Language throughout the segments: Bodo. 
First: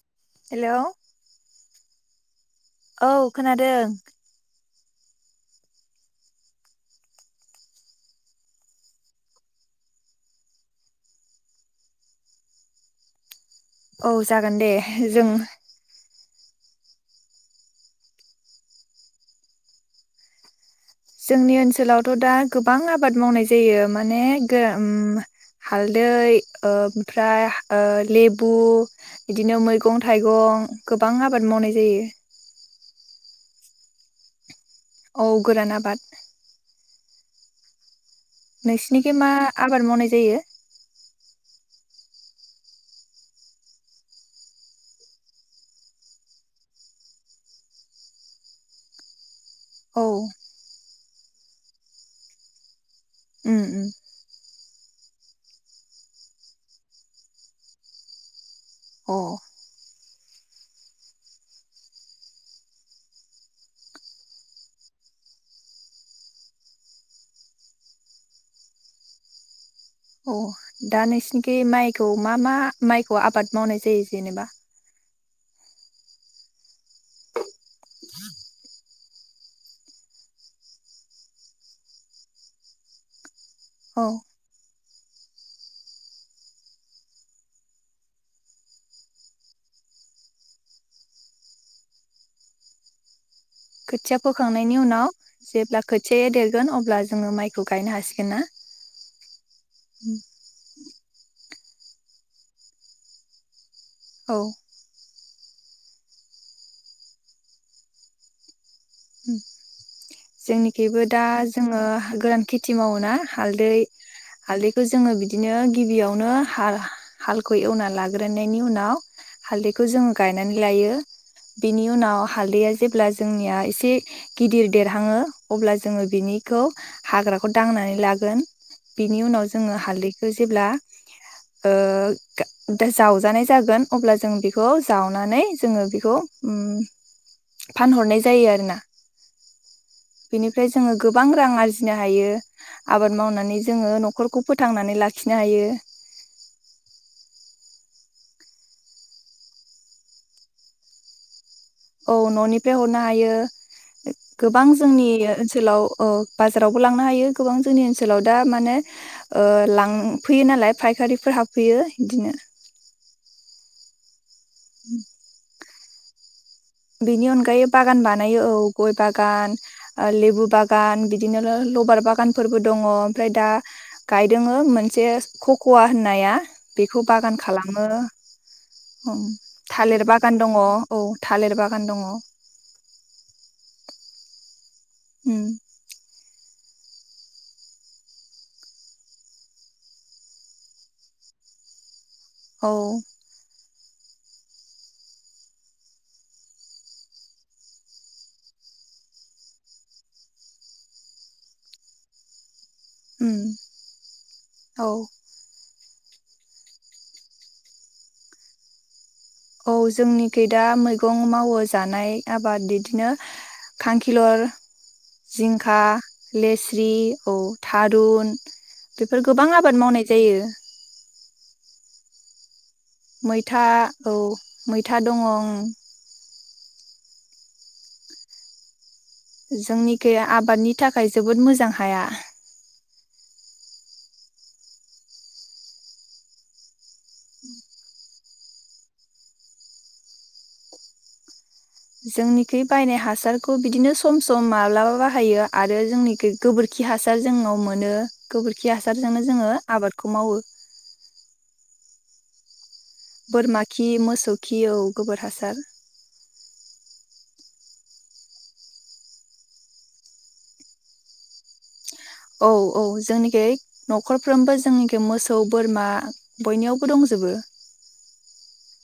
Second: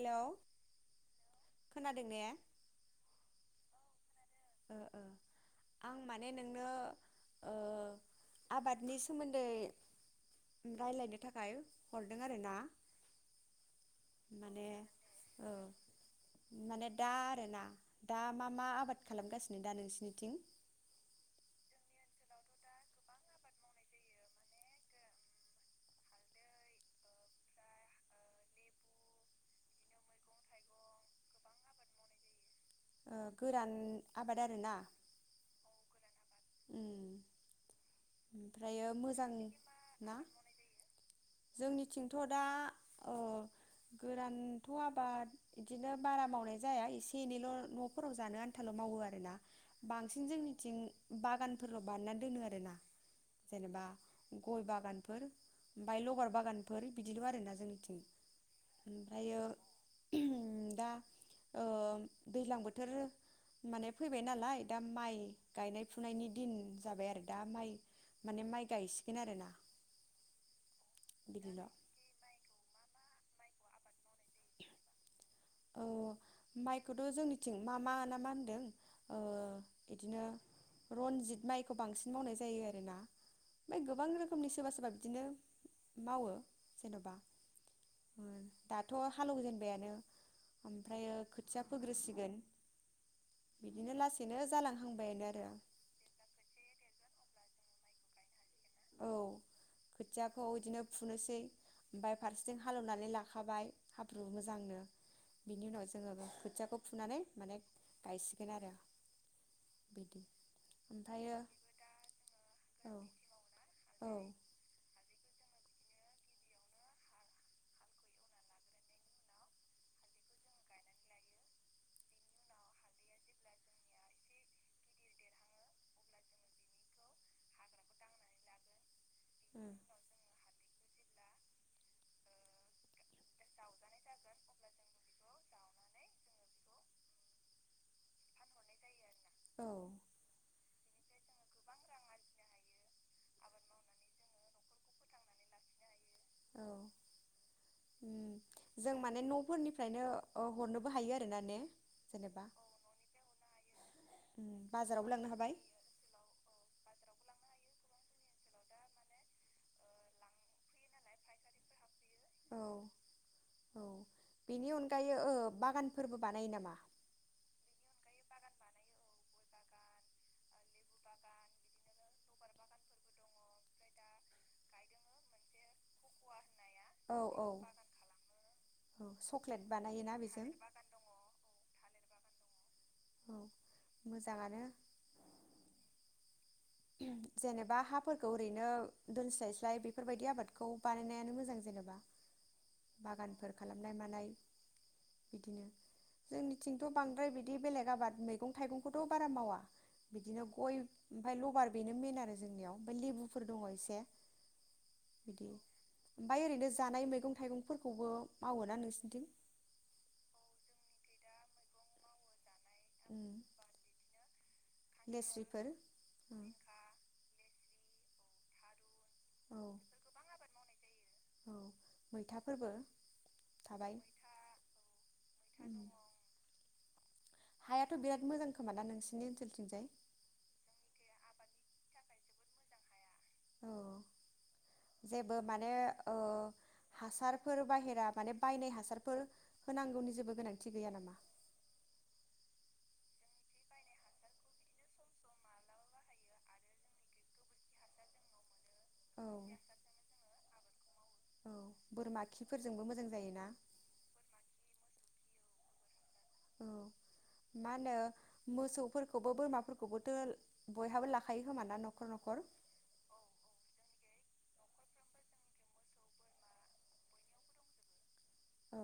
हेलौ हेलौ खोनादों ने औ खोनादों ओ ओ आं माने नोंनो ओ आबादनि सोमोन्दै रायलायनो थाखाय हरदों आरो ना। औ जागोन दे जों माने दा आरोना दा मा मा आबाद खालामगासिनो दा नोंसिनिथिं? जोंनि ओनसोलावथ' दा गोबां आबाद मावनाय जायो माने गो हालदै ओमफ्राय ओ लेबु बिदिनो मैगं थाइगं गोबां आबाद मावनाय जायो। ओ गोरान आबाद आरोना औ गोरान आबाद उम ओमफ्रायो नोंसोरनिखि मा मोजां आबाद मावनाय ना जायो? जोंनिथिंथ' दा ओ गोरानथ' आबाद इदिनो बारा मावनाय जाया एसे एनैल' न'फोराव जानो आन्थाल' मावो आरोना औ बांसिन जोंनिथिं बागानफोरल' बानायना दोनो आरो ना उम जेनेबा उम गय बागान फोर ओमफाय लबार बागानफोर बिदिल' आरोना जोंनिथिं अ ओमफ्रायो [unintelligible] दा ओ दैज्लां बोथोर माने फैबाय नालाय दा माइ गायनाय फुनायनि दिन जाबाय आरो दा माइ माने माइ गायसिगोन आरोना अ दा नोंसिनिखि बिदिल' माइखौ मा मा माइखौ आबाद मावनाय जायो जेनेबा औ माइखौथ' जोंनिथिं मा मा ना मा होनदों ओ इदिनो रनजित माइखौ बांसिन मावनाय जायो आरोना ओइ औ गोबां रोखोमनि सोरबा सोरबा बिदिनो मावो जेन'बा ओ दाथ' हालेवजेनबायानो ओमफ्रायो खोथिया फोग्रोसिगोन बिदिनो खोथिया लासैनो फोखांनायनि उनाव जालांहांबायानो आरो जेब्ला खोथियाया देरगोन अब्ला जोङो माइखौ गायनो हासिगोन ना औ उम खोथियाखौ इदिनो फुनोसै ओमफाय फारसेथिं हालेवनानै लाखाबाय हाब्रु औ मोजांनो बिनि उनाव जोङो खोथियाखौ फुनानै माने गायसिगोन आरो उम बिदि जोंनिखैबो दा ओमफ्रायो जोङो गोरान खेथि औ मावोना हालदै औ हालदैखौ जोङो बिदिनो गिबियावनो हा-हालखौ एवनानै लाग्रोननायनि उनाव हालदैखौ जोङो गायनानै लायो बिनि उनाव हालदैया जेब्ला जोंनिया इस इसे गिदिर देरहाङो अब्ला जोङो बिनिखौ हाग्राखौ दांनानै लागोन बिनि उनाव उम जोङो हालदैखो जेब्ला ओ दा दा जावजानाय जागोन अब्ला जों बिखौ जावनानै जोङो बिखौ उम फानहरनाय जायो आरो ना। औ बिनिफ्राय जोङो बां रां आरजिनो हायो, आबाद मावनानै जोङो न'खरखौ फोथांनानै लाखिनो हायो। औ जों माने न'फोरनिफ्रायनो ओ हरनोबो हायो आरोना ने औ जेनेबा न'निफ्राय हरनो हायो उम गोबां जोंनि बाजारावबो लांनो हाबाय ओनसोलाव ओ बाजारावबो लांनो हायो गोबां जोंनि ओनसोलाव दा माने ओ लांफैयो नालाय फायखारिफोर हाबफैयो। बिदिनो औ औ बिनि अनगायो ओ बागान फोरबो बानायो नामा बिनि अनगायै बागान बानायो औ गय बागान ओ लेबु बागान बिदिनो लबार बागानफोरबो दङ ओमफ्राय दा गायदोङो मोनसे खक'वा होननाया बिखौ औ बागान औ खालामो औ उम चक्लेट थालिर बानायोना बागान बेजों दङ औ थालेर बाग अ औ मोजाङानो उम जेनेबा हाफोरखौ ओरैनो दोनस्लाय स्लाय बेफोरबायदि आबादखौ बानायनायानो मोजां जेनेबा औ बागानफोर खालामनाय मानाय बिदिनो जोंनिथिंथ' बांद्राय बिदि बेले आबाद मैगं थाइगंखौथ' बारा मावा बिदिनो गय अभार बेनो मेन आरो जोंनियाव ओमफाय उम लेबुफोर दङ एसे औ बिदि। ओमफाय ओरैनो जानाय मैगं थाइगंफोरखौबो मावोना नोंसिनिथिं? औ जोंनिखै दा मैगं मावो जानाय आब बा दिदिनो उम खांखिलर लेस्रिफोर जिंखा उम लेस्रि औ थारुन बेफोर गोबां औ आबाद मावनाय जायो औ मैथाफोरबो मैथा थाबाय औ मैथा दङ उम हायाथ' बिराद मोजां खोमा ना नोंसि जोंनिखै आबादनि थाखाय जोबोद मोज जां हाया। औ जेबो माने ओ हासारफोर बाहेरा माने बायनाय हासारफोर होनांगौनि जेबो गोनांथि गैया नामा? जोंनिखै बायनाय हासारखौ बिदिनो सम सम माब्लाबा बाहायो आरो जोंनिखै गोबोरखि हासार जोंनाव मोनो गोबोर खि हासारजोंनो औ जोङो आबादखौ मावो बोरमा खिफोर बोरमा खि मोसौ खि औ गोबोर हास सार औ मा होनो मोसौफोरखौबो बोरमाफोरखौबोथो बयहाबो लाखायो खोमा ना न औ औ जोंनिखि नखरफ्रोमबो जोंनिखि मोसौ बोरमा बयनियावबो दंजोबो। औ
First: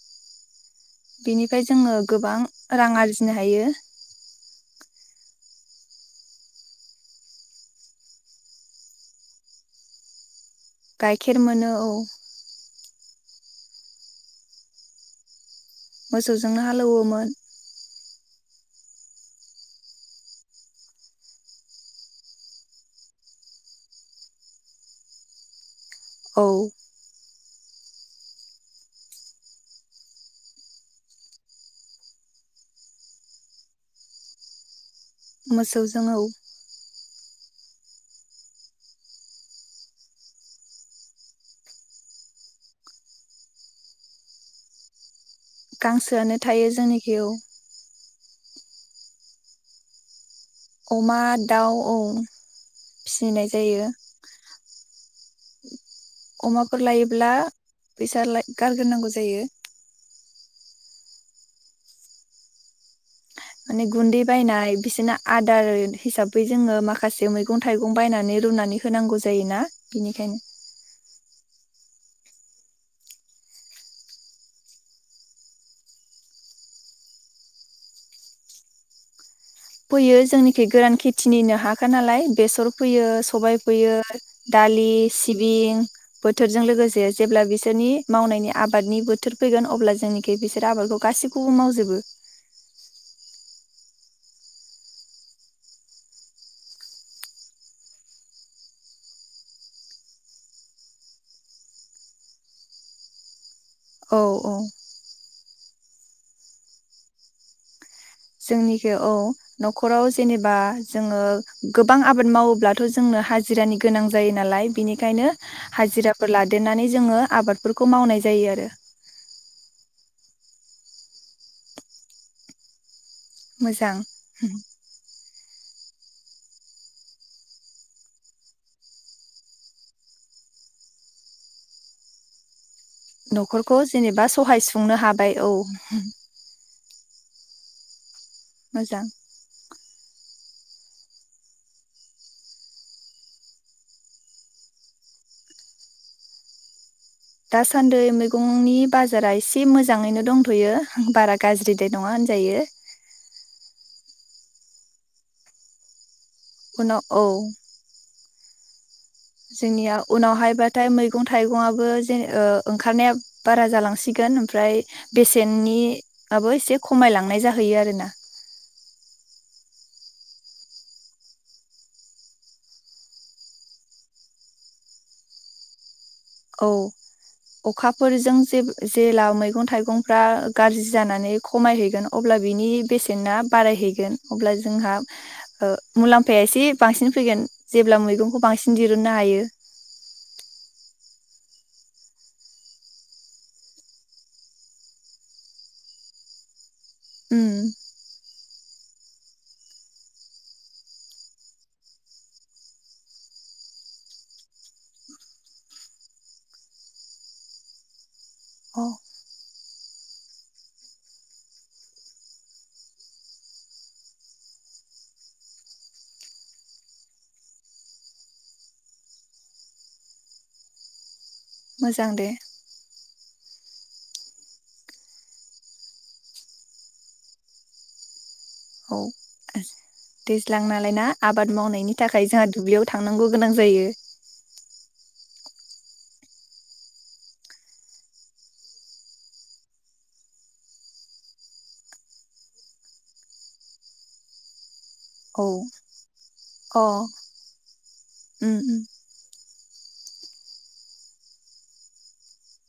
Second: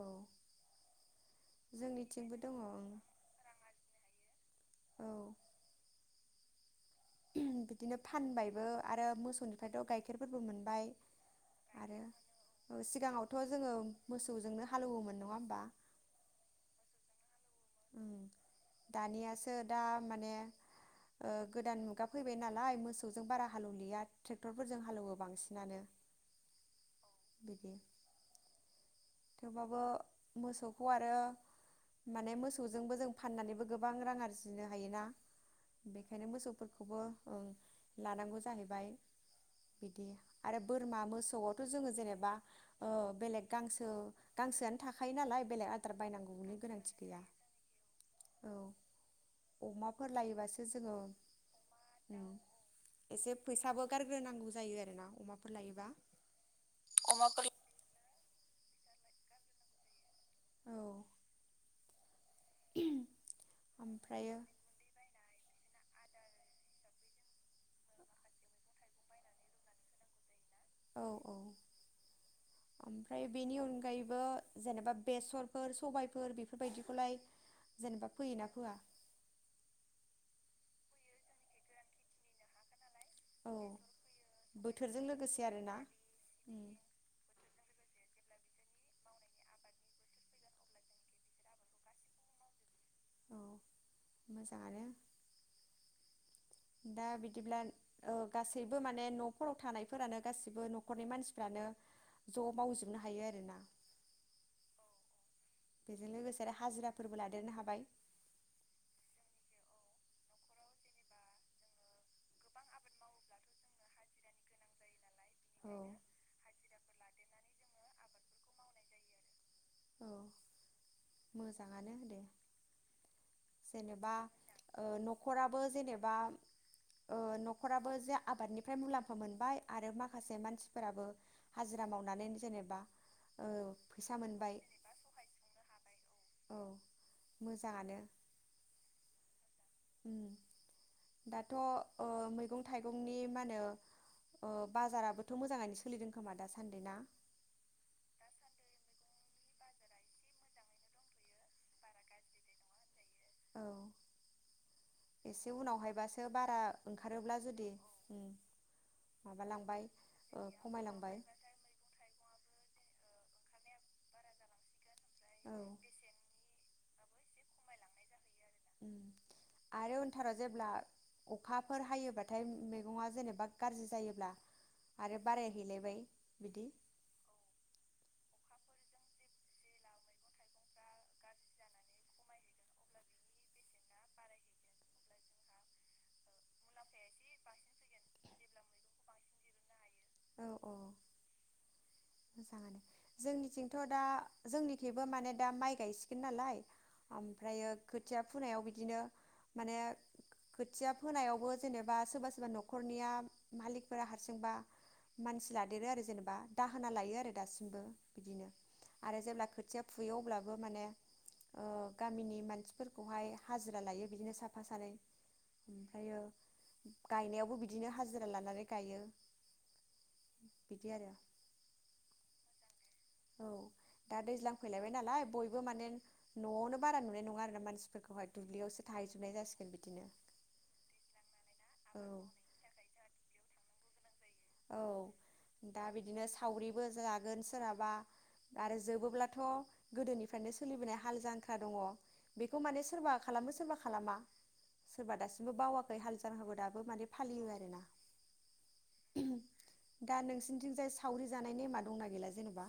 बिनिफ्राय जोङो गोबां जोंनिथिंबो दङ रां ओं आरजिनो हायो। औ बिदिनो फानबायबो आरो मोसौनिफ्रायथ गाइखेरफोरबो मोन गाइखेर मोनो औ सिगाङावथ जोङो मोसौजोंनो हालौवोमोन नङा होमबा मोसौजोंनो हालौवोमोन। दानियासो दा माने ओ गोदान मुगा फैबाय नालाय मोसौजों बारा हालेवलिया ट्रेक्टरफोरजों हालेवो बांसिनानो औ बिदि थेवबाबो मोसौखौ आरो माने मोसौजोंबो जों फाननानैबो गोबां रां आरजिनो हायो ना। मोसौजों औ बेखायनो मोसौफोरखौबो ओं लानांगौ जाहैबाय बिदि आरो बोरमा मोसौआवथ' जोङो जेनेबा ओ बेलेग गांसो गांसोआनो थाखायो नालाय बेलेग आदार गांसोआनो बायनांगौनि थायो गोनांथि जोंनिखि गैया औ औ अमाफोर लायोबासो जोङो अमा दाउ औ एसे फिसिनाय जायो फैसाबो गारग्रोनांगौ जायो आरो ना। अमाफोर लायोबा अमाफोर लायोब्ला फैसा लाय गारग्रोनांगौ जायो। औ माने गुन्दै ओमफ्रायो बायनाय बिसोरना आदार हिसाबै जोङो माखासे मैगं-थाइगं बायनानै रुनानै होनांगौ जायोना। बेनिखायनो औ औ ओमफ्राय बेनि अनगायैबो जेनेबा बेसरफोर सबायफोर बेफोरबायदिखौलाय जेनेबा फोयोना फोया? फैयो जोंनिखि गोरान खेथिनिनो हा खानालाय बेसर फैयो औ सबाय फोयो दालि बोथोरजों लोगोसे आरोना सिबिं उम बोथोरजों लोगोसे जेब्ला बिसोरनि मावनायनि आबादनि बोथोर फैगोन अब्ला जोंनिखि बिसोर आबादखौ गासिखौबो मावजोबो। औ मोजाङानो दा बिदिब्ला अ गासैबो माने नफोराव थानायफोरानो गासैबो नखरनि मानसिफ्रानो ज मावजोबनो हायो आरो ना औ औ बेजों लोगोसे आरो हाजिराफोरबो लादेरनो हाबाय। जोंनिखै औ नखराव जेनेबा जोङो गोबां आबाद मावोब्लाथ जोंनो हाजिरानि गोनां जायो नालाय बिनि खायनो औ हाजिराफोर लादेरनानै जोङो आबादफोर खौ मावनाय जायो आरो। औ मोजाङानो होनदो मोजां जेनेबा ओ‌ न'खरा बो जेनेबा न'खराबो जे आबादनिफ्राय मुलाम्फा मोनबाय आरो माखासे मानसिफोराबो हाजिरा मावनानै जेनेबा ओ न'खरखौ फैसा जेनेबा मोनबाय सहाय सुंनो हाबाय औ औ मोजाङानो मोजां उम दाथ' ओ‌ मैगं थाइगंनि मा होनो ओ बाजाराबोथ' मोजाङैनो सोलिदों खोमा दासान्दि ना? दासान्दि मैगंनि बाजारा एसे मोजाङैनो दंथ'यो बारा गाज्रिदाय नङा होनजायो औ एसे उनावहाय बास बारा उनाव औ ओंखारोब्ला जुदि माबालांबाय जोंनिया ओ उनावहायबाथाय खमायलांबाय मैगं थाइगंआबो जेन ओंखारनाया बारा जालांसिगोन ओमफ्राय औ बेसेननि आबो एसे खमायलांनाय जाहैयो आरोना आरो उनथाराव जेब्ला अखाफोर हायोबाथाय मैगङा जेनेबा गाज्रि जायोब्ला आरो बारायहैलायबाय बिदि औ अखाफोरजों जे‌ जेला मैगं थाइगंफ्रा गाज्रि जानानै खमायहैगोन अब्ला बिनि बेसेना बारायहैगोन अब्ला जोंहा ओ मुलाम्फा उफाया एसे बांसिन फैगोन जेब्ला मैगंखौ बांसिन दिरूननो हायो औ औ मोजाङानो जोंनिथिंथ' दा जोंनिथिंबो माने दा माइ गायसिगोन नालाय उम ओमफ्रायो खोथिया फु फोनायाव बिदिनो माने खोथिया फोनायावबो जेनेबा सोरबा सोरबा न'खरनिया मालिकफोरा हारसिंबा मानसि लादेरो आरो जेनेबा दाहोना लायो आरो दासिमबो बिदिनो अ आरो जेब्ला खोथिया फुयो अब्लाबो माने गामिनि मानसिफोरखौहाय हाजिरा लायो बिदिनो साफा सानै ओमफ्रायो गायनायावबो बिदिनो हाजिरा लानानै गायो बिदि आरो मोजां दे औ दा दैज्लां फैलायबाय नालाय बयबो माने न'आवनो बारा नुनाय नङा आरोना मानसिफोरखौहाय दुब्लियावसो औ थाहैजोबनाय जासिगोन बिदिनो दैज्लां नालाय ना आबाद मावनायनि थाखाय जोंहा दुब्लियाव थांनांगौ गोनां जायो औ दा बिदिनो सावरिबो जागोन सोरहाबा आरो जोबोब्लाथ' गोदोनिफ्रायनो सोलिबोनाय हाल जांख्रा दङ बेखौ माने सोरबा खालामो सोरबा खालामा। सोरबा औ दासिमबो बावाखै हाल जाल फोरखौ दासिमबो अ माने फालियो आरो ना उम उम दा नोंसिनिथिंजाय सावरि जानाय नेमा दंना गैला जेनेबा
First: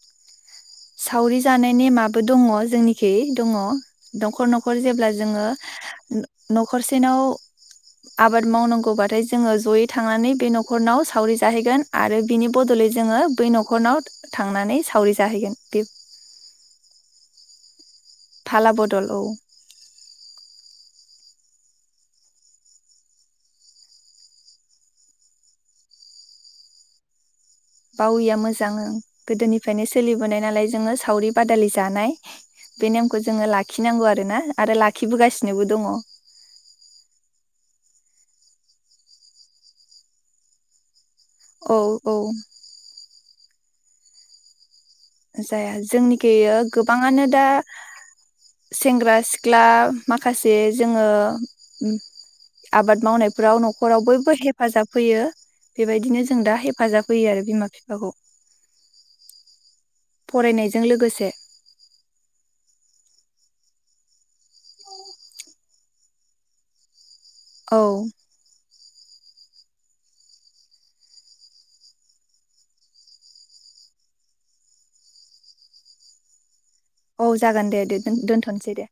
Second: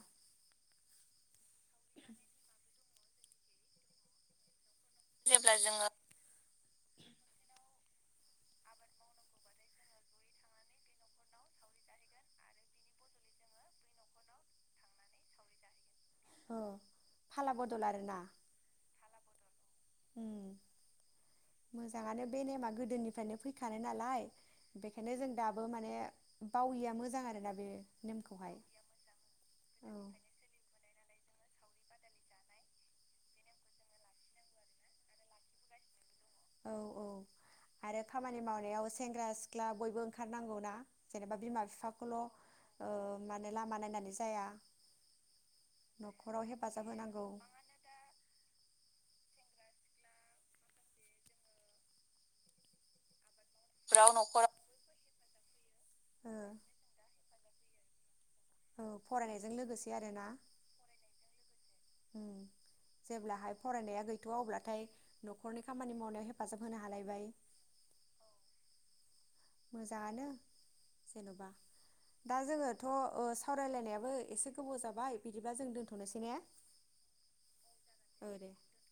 सावरि जानाय नेमाबो दङ जोंनिखि दङ नखर नखर न'खर जेब्ला जोङो न'खरसेनाव आबाद मावनांगौबाथाय जोङो जयै थांनानै बे न'खरनाव सावरि जाहैगोन आरो बिनि बदलै जोङो बै न'खरनाव थांनानै सावरि जाहैगोन। [unintelligible] अ फाला बदल आरोना फालाबदल औ उम मोजाङानो बे नेमा गोदोनिफ्रायनो फैखानाय नालाय बेखायनो जों दाबो माने बावैया मोजां आरोना बे बाविया नेमखौहाय मोजां ओं गोदोनिफ्रायनो औ सोलिबोनाय नालाय जोङो सावरि बादालि जानाय बे नेमखौ जोङो लाखिनांगौ आरो ना आरो लाखिबोगासिनोबो दङ। औ औ आरो खामानि मावनायाव सेंग्रा सिख्ला बयबो ओंखारनांगौ ना जेनेबा बिमा औ औ बिफाखौल' ओ माने लामा नायनानै जाया। जाया जोंनिखै न'खराव ओ हेफाजाब होनांगौ गोबाङानो दा सेंग्रा सिख्ला माखासे जोङो आबाद मावनाय फ्राव न'खराव बयबो हेफाजाब होयो। बेबायदिनो ओ जों दा हेफाजाब होयो आरो बिमा फिफाखौ औ फरायनायजों लोगोसे आरोना फरायनायजों लोगोसे उम जेब्लाहाय फरायनाया गैथ'आ अब्लाथाय न'खरनि खामानि मावनायाव हेफाजाब होनो हालायबाय औ मोजाङानो जेन'बा दा जोङोथ'ओ सावरायलायनायाबो एसे गोबाव जाबाय बिदिबा जों दोन्थ'नोसै ने? औ जागोन दे दे दोनथ'नसै दे।